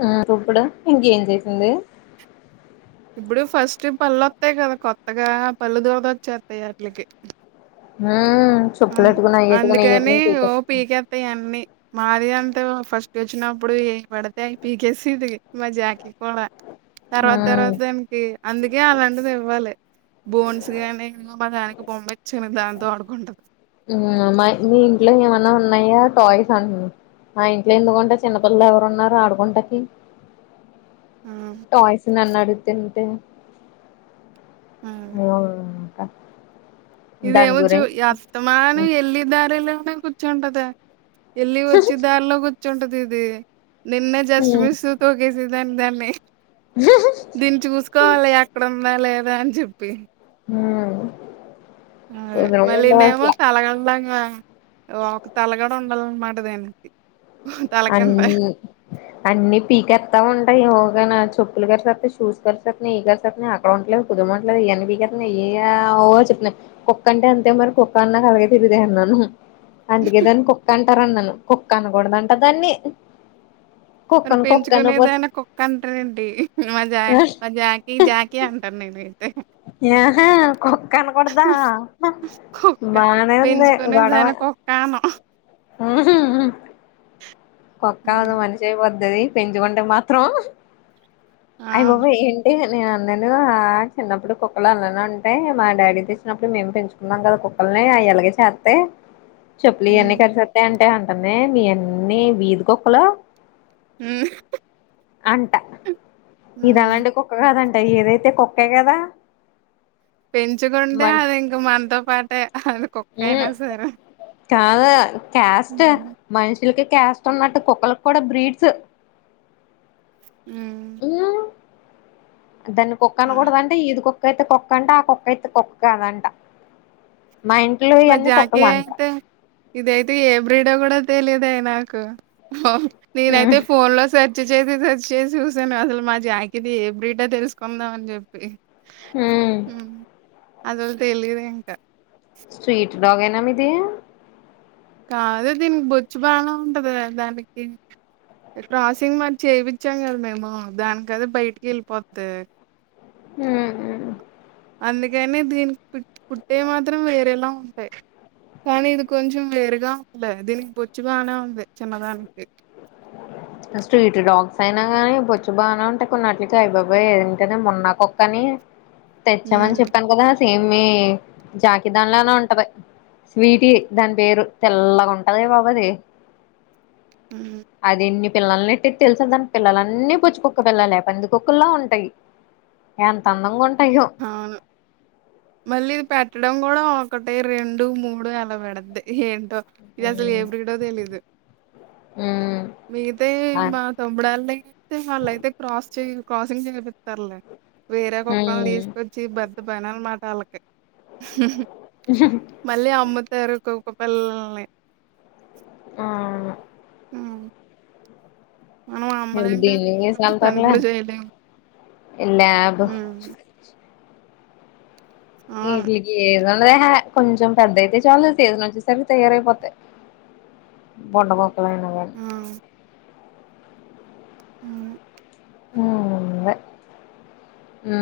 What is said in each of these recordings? హ్మ్మ్ చప్పుడు ఇంకేం చేసింది ఇప్పుడు ఫస్ట్ పళ్ళుొస్తాయి కదా కొత్తగా పళ్ళు దూరద వచ్చేస్తాయి వాట్లకి ఆ అ చెప్పులెట్టుకుని అయ్యేట్టుకుని అందుకని అయ్యేట్టుకుని పీకే ఓ పీకత్తాయి అన్నిీ మాది అంతే ఫస్ట్ వచ్చినప్పుడు ఏం పడితే పీకేసి ఇది మా జాకీ కూడా ఆ తర్వాత తర్వాత దానికి అందుకే అలాంటిది ఇవ్వాదు బోన్స్ గాని దానికి బొమ్మ ఇచ్చింది దాంతో ఆడుకుంటుంది మా మీ ఇంట్లో ఏమన్నా ఉన్నాయా టాయ్స్ అం ఆ ఇంట్లో ఎందుకుంటే చిన్నపిల్లలు ఎవరున్నారు ఆడుకుంటకి ఆ టాయ్స్ నన్ను అడుగుతుంటే అదే అవు ఇకా ఇదేమో చూ అస్తమానం వెల్లి దారిలోనే కూర్చుంటదా ఎళ్లి వచ్చి దారిలో కూర్చుంటది ఇది నిన్నే జస్ట్ మిస్ తోకేసిది దాని దాన్ని దీన్ని చూసుకోవాలి అక్కడ ఉందా లేదా అని చెప్పి హ్మ్మ్ అే మళ్ళీనేమో చలగడాంగా ఒక తలగడ ఉండాలన్నమాట దానికి తల కింద. అన్ని అన్నీ పీకెస్తా ఉంటాయి చెప్పులు కరిస షూస్ కరిసత న కరిసత్ న అక్కడ ఉండలేదు కుదమట్లేదు ఇవని గ ఏ [inaudible] అఓ చెప్పిన కుక్క అంటే అంతే మరి కుక్క అన్నా కలిగే తిరిదే అన్నాను అందుకే దాన్ని కుక్క అంటారున్నాను కుక్క అనకూడద అంట దాన్ని మరి కుక్కను కుక్క పెంచుకునేదైనా కుక్క అంటరెంటి మా అనపోతే జాకీ జాకీ అంటారు నేను తే ఆహా కుక్ కనకూడదా కుక్క బానే ఉంది గొడవ పెంచుకునేదాన్ని కుక్క అనం. ఉహు కుక్క హ్మ్. కాదు మనిషి అయి పొద్ద పెంచుకుంటే మాత్రం ఆ! అయి బాబా ఏంటి నేను అన్నడు చిన్నప్పుడు కుక్కలు అలనే ఉంటాయి మా డాడీ తెచ్చినప్పుడు మేము పెంచుకున్నాం కదా కుక్కలు అయ్యలాగ చేతే చెప్పులు ఇవన్నీ హ్మ్. కరిసేస్తాయి అంటే అంటుంది మీవన్నిీ వీధి కుొక్కలు హ్మ్. అంట ఇది హ్మ్. అలాంటి కుక్కగా కాదంట ఏదైతే కుక్కే కదా పెంచుకుంటే మన్ అది ఇంక మనతో పాటే అది కుక్క మ్మ్ అయినా సరే కాదు క్యాస్ట్ హ్మ్. మనుషులకి క్యాస్ట్ ఉన్నట్టు కుక్కలకి కూడా బ్రీడ్స్ ఉ ఉ దాన్ని కుక్క ఆ! అనకూడద అంటే ఇది కుక్క ఇదైతే కుక్క అంట ఆ కుక్క ఐతే కుక్క కాదంట మా ఇంట్లో మా ఇవన్నీ జాకీ కుక్కలు అంట అయితే ఇదయితే ఏ బ్రీడో కూడా తెలిదు నాకు అవును మ్మ్ నేనైతే ఫోన్ లో సే వచ్చ చేసి వచ్చి చేసి చూసాను అసలు మా జాకిది ఏ బీటో తెలుసుకుందాం అని చెప్పి మ్మ్ హ అసలు తెలీదు ఇంకా స్వీట్ డాగ్ ఏనా మీది కాదు దీనికి బొచ్చు బానే ఉంటది దానికి ప్రాసింగ్ వర్క్ చేప్పిచ్చాం గద మేమూ. దానికదే బయటికి ఎళ్ళిపోద్దీ. హ్ముఊ అందుకని దీనికి పుట్ పుట్టేవి మాత్రం వేరేలా ఉంటాయి. కానీ ఇది కొంచెం వేరుగా ఉందే. దీనికి బొచ్చు బాగనే ఉంది చిన్నదానికి. అ స్ట్రీటు డాగ్స్ అయినా గాని బొచ్చు బాగనే ఉంటాయి. కొన్నాట్లకి అయి బాబోయ్ ఏంటది మొన్నా కుక్కనీ తెచ్చామని హ్మ్ చెప్పాను గదా సేమ్ మీ జాకిదాన్ లానే ఉంటది. స్వీటీ దాని పేరు తెల్లగ ఉంటది బాబు అది. ఊ అది ఎన్ని పిల్లలనెట్టిద్ది తెల్సా దాని పిల్లలన్నీ బొచ్చుకుక్క పిల్లలే పందికొక్కుళ్లా ఉంటయి. ఎంత అందంగ ఉంట్ అవును మళ్ళీ ఇది పెట్టడం గూడా ఒకటీ, రెండు, మూడు అలా పెడద్ది ఏంటో. ఇది అసలు ఉమ్ ఏ బ్రీడో తెలీదు. మిగితయి ఆ మా తమ్ముడాళ్ళైతే వాళ్ళయితే క్రాస్ చెయ్యరు. క్రాసింగ్ చెయ్యిపిత్తారులే. వేరే కుక్కల్ని ఉమ్ తీసుకొచ్చి బెద్ద బెనాలు మాట్ ఆళ్ళకి. మళ్ళీ అమ్ముత్ తారు కుక్క పిల్లల్ని. ఆ అవును హ్మ్. మనం ఇప్పుడు అమ్మలేం కదా! దీన్ని [unintelligible] మనం అంత పని సాల్తర్లే. కూడా చేయలేము. ఇల్లాబ్ హ్మ్. అవును. ఈట్లిల్కీ తొందరహే కొంచెం పెద్దయితే చాలు సీజన్ వచ్చేసరికి తయారయిపోతాయ్. బొండబొక్కలైన గాని ఆ! అవును ఊ ఉండే ఊ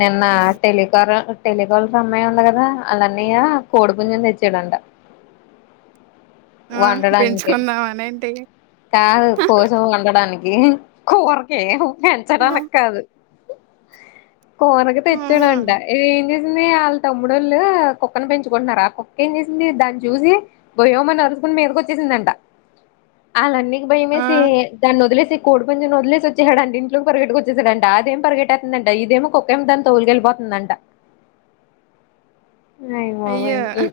నిన్నా హ్మ్. టెలికార టెలికాలర్ సమ్మయ్య ఉండు గదా, ఆళ్ళ అన్నయ్యా కోడిపుంజును తెచ్చాడంట. ఆ! వండడానికి. పెంచుకుందాం అనేంటి? కాదు కోసి వండడానికి. ఈన్ కూరకే ఆ! పెంచడానికి కాదు. కూరకి ఆ! తెచ్చాడంట ఏం చేస్ నిన్నే ఆళ్ళ్ తమ్ముడోళ్ళూ కుక్కను పెంచుకుంటున్నారు ఆ కుక్కేం చేశింది దాన్ని చూసి భయోమని అర్రుస్ తున్ మీదక్ వచ్చేసిందంట. ఆళ్ళన్నయకీ భయమేసీ ఆ! దాన్ని వదిలేస్ తి కోడి పుంజుని వదిలే వచ్చా అంట ఇంట్లో పగట్క వచ్చాడంట అదే పగెటుతుంద అంట ఇదేమ కుక్కేం దా తోలుకెలి పోతుందంట అయి బాబోయ్ అయ్యో! ఇ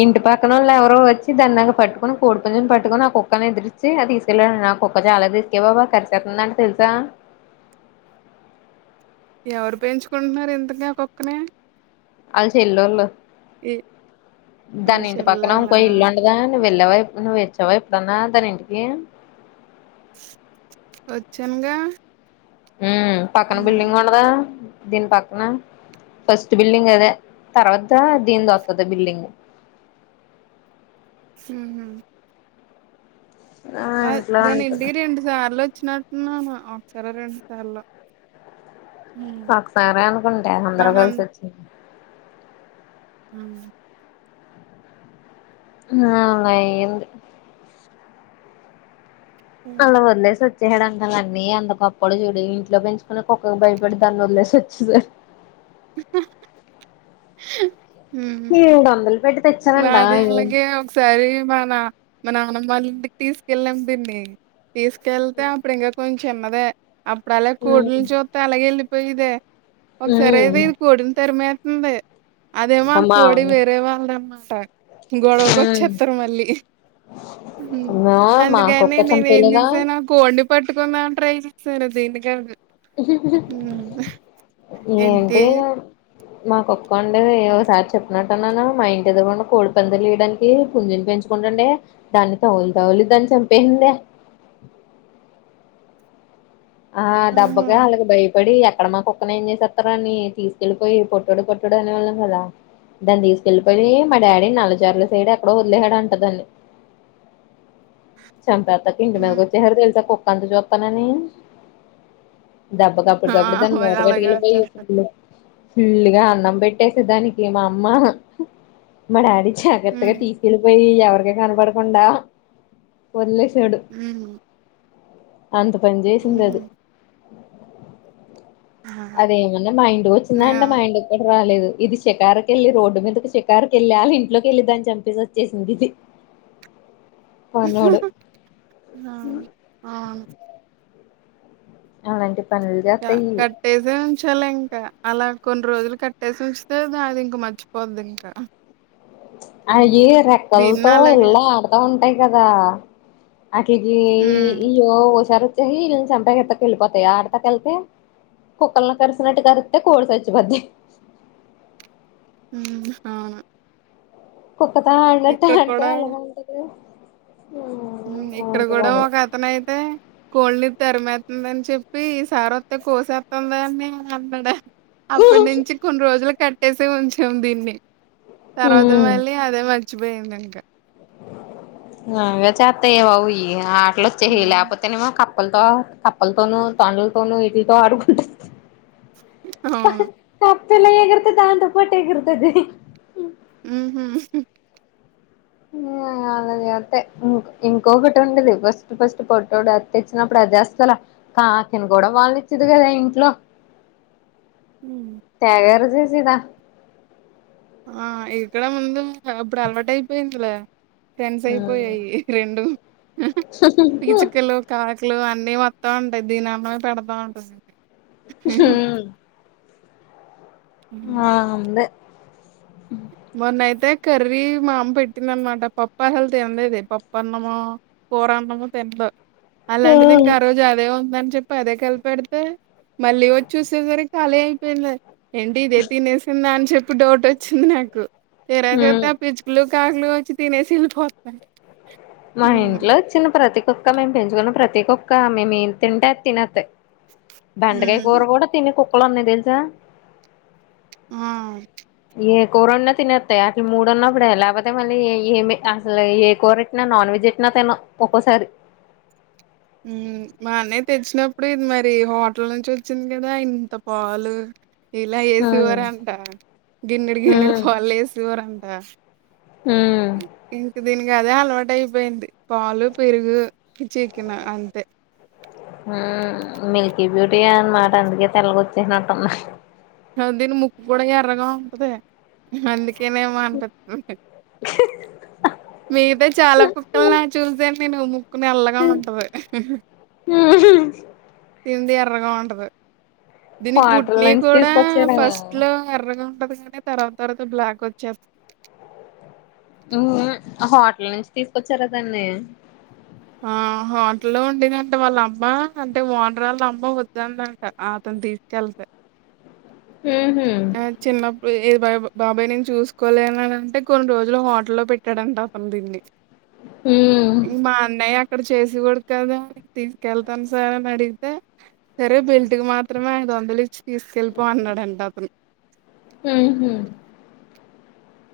ఇంటి పక్కనోళ్ళు ఎవరో వచ్చి దాన్ని పట్టుకొని కోడి పుంజుని పట్టుకొని ఆ కుక్కను ఎదురిచ్చీ ఇగ తీసుకెళ్ళాడి. ఆ కుక్క చాలా రిస్కే బాబు కరిచేస్తుతుందంట తెల్ సా ఎవరు పెంచుకుంటున్నారు ఇంతకీ ఆ కుక్కనీ. ఆళ్ళ చెల్లోళ్ళు. వాళ్ళ దాని ఇంటి పక్కనా చెల్లెలా ఇంకో ఇల్లు ఉండదా. నువ్వు వెళ్ళావా ఎప్, నువ్వు వచ్చావా ఎప్పుడన్నా దాని ఇంటికీ. వచ్చానుగా ఊ పక్కన ఉహు బిల్డింగ్ ఉండదా, దీన్ పక్కనా. ఫస్ట్ బిల్డింగ్ అదే తర్వాతా దీన్దీ వొత్తది బిల్డింగ్. ఊహు ఆ మద్ ఇంట్లో దాన్ని ఉంటున్నా ఇంటికి రెండు సార్లు వచ్చినట్టున్నామా ఆ ఒక సారో, రెండు సార్లో. ఒకసారే అనుకుంటా అందరూ కలిసి వచ్చింది. ఊ ఆవును అయ్యింది అలా వందలేసి వ చెడంటాను, అన్నీ అంతకప్పుడు చూడి ఇంట్లో పెంచుకునే కుక్కకి భయపడి దాన్ని వదిలేసి వచ్చింది. [unintelligible] ఏదొందలు నాలుగొందల కె అలాగే ఒకసారి మన మన మనం వాళ్ళ ఇంటికి తీసుకెళ్ళాం పిన్ని తీసుకెళతే అప్పుడు ఇంకా కొంచెం చిన్నదే. అప్పుడు అలాగ ఉమ్ కోడని చూస్త అలాగే వెళ్ళిపోయిదే. ఒకసారి అయితే ఇది కోడిలు తరిమే ఉంది అదేమో అమ్మా కోడి వేరే వాళ్ళది అనుకుంటా. గొడవకి వచ్చేస్తారు మళ్ళీ. అమ్మా మా అందుకని కుక్క నేను ఏం చంపేయలేదా చూసాను కోడిని పట్టుకున్నాను ట్రైల్ సరే అద ఎందు కాదు హ్మ్. ఏంటి ఏ మాకొక్క పండగ, ఒకసారి చెప్పినట్టు అన్నానావు మా ఇంటి ఎదగరండా కోడి పందాలు వేయడానికి పుంజింటి పెంచుకుంటండి దాన్ని తౌలు తౌలుద్దని చంపేసింది. ఆ ఆహా! డబ్బక అలాగ భై ఇప్పడి ఎక్కడ మా కుక్కనే ఏం చేసేస్తార అని, తీసుకెళ్ళిపోయి పొట్టుడు పొట్టుడు అనేవాళ్ళం కదా! దాన్ని తీసుకెళ్ళిపోయి మా డాడీ నల్లజార్ల సైడ్ ఎక్కడో వదిలేశాడు అంట దాన్ని చంపేతాక ఇంటి మీదకు హ్మ్. వచ్చేశారా గ కుక్క అంతు చూద్దామని. ఆ! దెబ్బకప్పుడికప్పుడు దాను మరి మూట కట్కి అలాగే వెళ్ళిపోయి వచ్చేస్తారు. ఫలు ఫుల్గా అన్నం పెట్టేసే దానికి మా అమ్మ మా డాడీ జాగ్రత్తగా హ్మ్. తీసుకెళ్ళిపోయి ఎవరిక కనపడకుండా వదిలేస్ మ్ అంత పని మ్ చేసింది అది హూ అదేమన్నా మా ఇంటి కి వచ్చిందా అంటె మా నేను ఇంటి కి కూడా రాలేదు. ఇది షికారకు వెళ్ళి రోడ్డు మీదకి షికారకి వెళ్ళి వాళ్ళ ఇంట్లోకి వెళ్ళి దాన్ని చంపసి వచ్చేసింది ఇది. [inaudible] పనోడు ఆ ఆ అవునండి. కట్టేసాం కూచలే ఇంకా అలా కొన్ని రోజులు కట్టేసి ఉంచే అది ఇంక మర్చిపోద్ ఇంకా అయి దీన్ని రెక్కలతో అలాగే ఇల్లా ఆడుతా ఉంటాయి కదా. ఆకేజి హ్మ్. ఇయ్యో హుషారు వచ్చేసి ఈల్ చంపాక ఎతా కెళ్ళిపోతాయా ఆడతా కెల్తే. కుక్కల్ని కర్సినట్ కరిస్తే కోడి సచిపోద్ది. హ్మ్! అవును. కుక్కతో ఆడినట్టు ఇక్కడ ఆడితే కూడా అలాగ ఉంటది. ఊ ఇక్కడ అలాంటి కూడా వాడు ఒక అతను అయితే కోల్ని తర్మెత్ ఉందని చెప్పి ఈ సారి వస్తే కోసేస్తాం అని అన్నాడు. అప్పటి నుంచి కొన్ని రోజులు కట్టేసే ఉంచాం దీన్ని. తర్వాత ఊ మళ్ళీ అదే మర్చిపోయింది ఇంకా. అగా చేత్తాయ బవు ఆట్లు వచ్చాయి ఉమ్, లేకపోతేనేమో క కప్పలతో కప్పలతోనూ తొండలతోనూ ఈటితో ఆడుకుంటాది. అవును కప్పెలా ఎగురుతాద్ది దాంతోపార్టీగురుతాద్ది. ఉ హూ ఆళ్లది అంతే ఇంకొకటి ఉండలే ఫస్ట్ ఫస్ట్ పొట్టోడు అతికిచ్చినప్పుడు. చేస్తల కాకిని కూడా వాళ్ళనిచ్చేది కాదు ఆ ఇంట్లో. తెగారుచేసేదా. ఆ ఇక్కడ ముందు అప్పుడు అలవాటు అయిపోయిందిలే. ఫ్రెండ్స్ అయిపోయాయి రెండు పీచుకలు, కాకి ట్లు అన్నీ వస్తా ఉంటాయి దీని అన్నం పెడతా ఉంటాది. చ్ హు ఆ అంది మొన్నయితే కర్రీ మా అమ్మ పెట్టింద అనమాట పప్ప అ హెల్త్ ఏం లేదు పప్ప అన్నమా కూర అన్నమో తినరు అలాంటిది ఇంకా ఆ రోజు అదే ఉం దని చెప్పి అదే కలిపెడితే మళ్ళీ వచ్చి చూసేసరికి ఖాళీ అయిపోయింది ఏంటి ఇదే తినేసిందా అని చెప్పి డౌట్ వచ్చింది నాకు తీరా చూస్తే ఆ పిచ్చుకలు కాకులు వచ్చి తినేసి వెళ్లిపోతున్నాయి మా ఇంట్లో చిన్న ప్రతి కుక్క మేము పెంచుకున్నాం ప్రతి కుక్క మేము ఏం తింటే అది తినెత్తాయి బెండకాయ హ్మ్ కూర కూడా తిని కుక్కలు ఉన్నాయి తెలుసా ఆ ఏ కూర వండినా తినేస్తాయి అటు మూడున్నప్పుడే లేకపోతే మళ్ళీ ఏం అసలు ఏ కూరెట్టినా నాన్ వెజ్ పెట్టిన తినవ్ ఒక్కోసారి ఉమ్ మా అన్నయ్య తెచ్చినప్పుడు ఇది మరి హోటల్ నుంచి వచ్చింది కదా ఇంత పాలు ఇలా ఉమ్ వేసేవారంట గిన్నెడు గిన్నెడు ఉమ్ పాలు వేసేవారంట ఉమ్ ఇంక దీనికి ఇంకా అదే అలవాటు అయిపోయింది పాలు పెరుగు చికెన్ అంతే ఆ మిల్కీ బ్యూటీ అన్నమాట అందుకే తెల్లగా వచ్చేసినట్టుంది దీని ముక్కు కూడా ఎర్రగా ఉంటది అందుకే నేమో అంట మీతో చాలా కుక్కలు ఉన్నాయి చూసా నేను ముక్కు నల్లగా ఉంటది తింది ఎర్రగా ఉంటది దీనికి హోటల్ పుట్టినీ నుంచి కూడా తీసుకొచ్చారా ఫస్ట్ లో ఎర్రగా ఉంటది కదా తర్వాత తర్వాత బ్లాక్ వచ్చే ఉహూ హోటల్ నుంచి తీసుకొచ్చారు దాన్ని ఆ హోటల్లో ఉండిందంట వాళ్ళ అమ్మ అంటే ఓనరోళ్ళ అమ్మ వద్దందంట ఆ తీసుకెళ్తాయి ఉహు ఆ చిన్నప్పుడు బా బాబాయ్ నేను చూసుకోలేన అంటే కొన్ని రోజులు హోటల్లో పెట్టాడంట అతను దీన్ని ఉమ్ మా అన్నయ్య అక్కడ చేసి కూడా కదా తీసుకెళ్తాను సార్ అని అడిగితే సరే బెల్ట్కీ మాత్రమే అయిదు వందలు ఇ తీసుకెళ్ళిపో అన్నాడంట అతను ఉహూ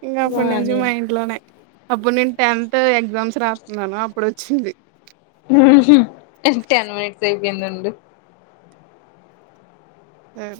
ఇంకా అప్పుటి నుంచి మా ఇంట్లోనే అప్పుడు నేను టెన్త్ ఎగ్జామ్స్ రాస్తూన్నాన అప్పుడు వచ్చింది ఉహూ టెన్ మనిట్స్ అయిపోయిందండి ఉమ్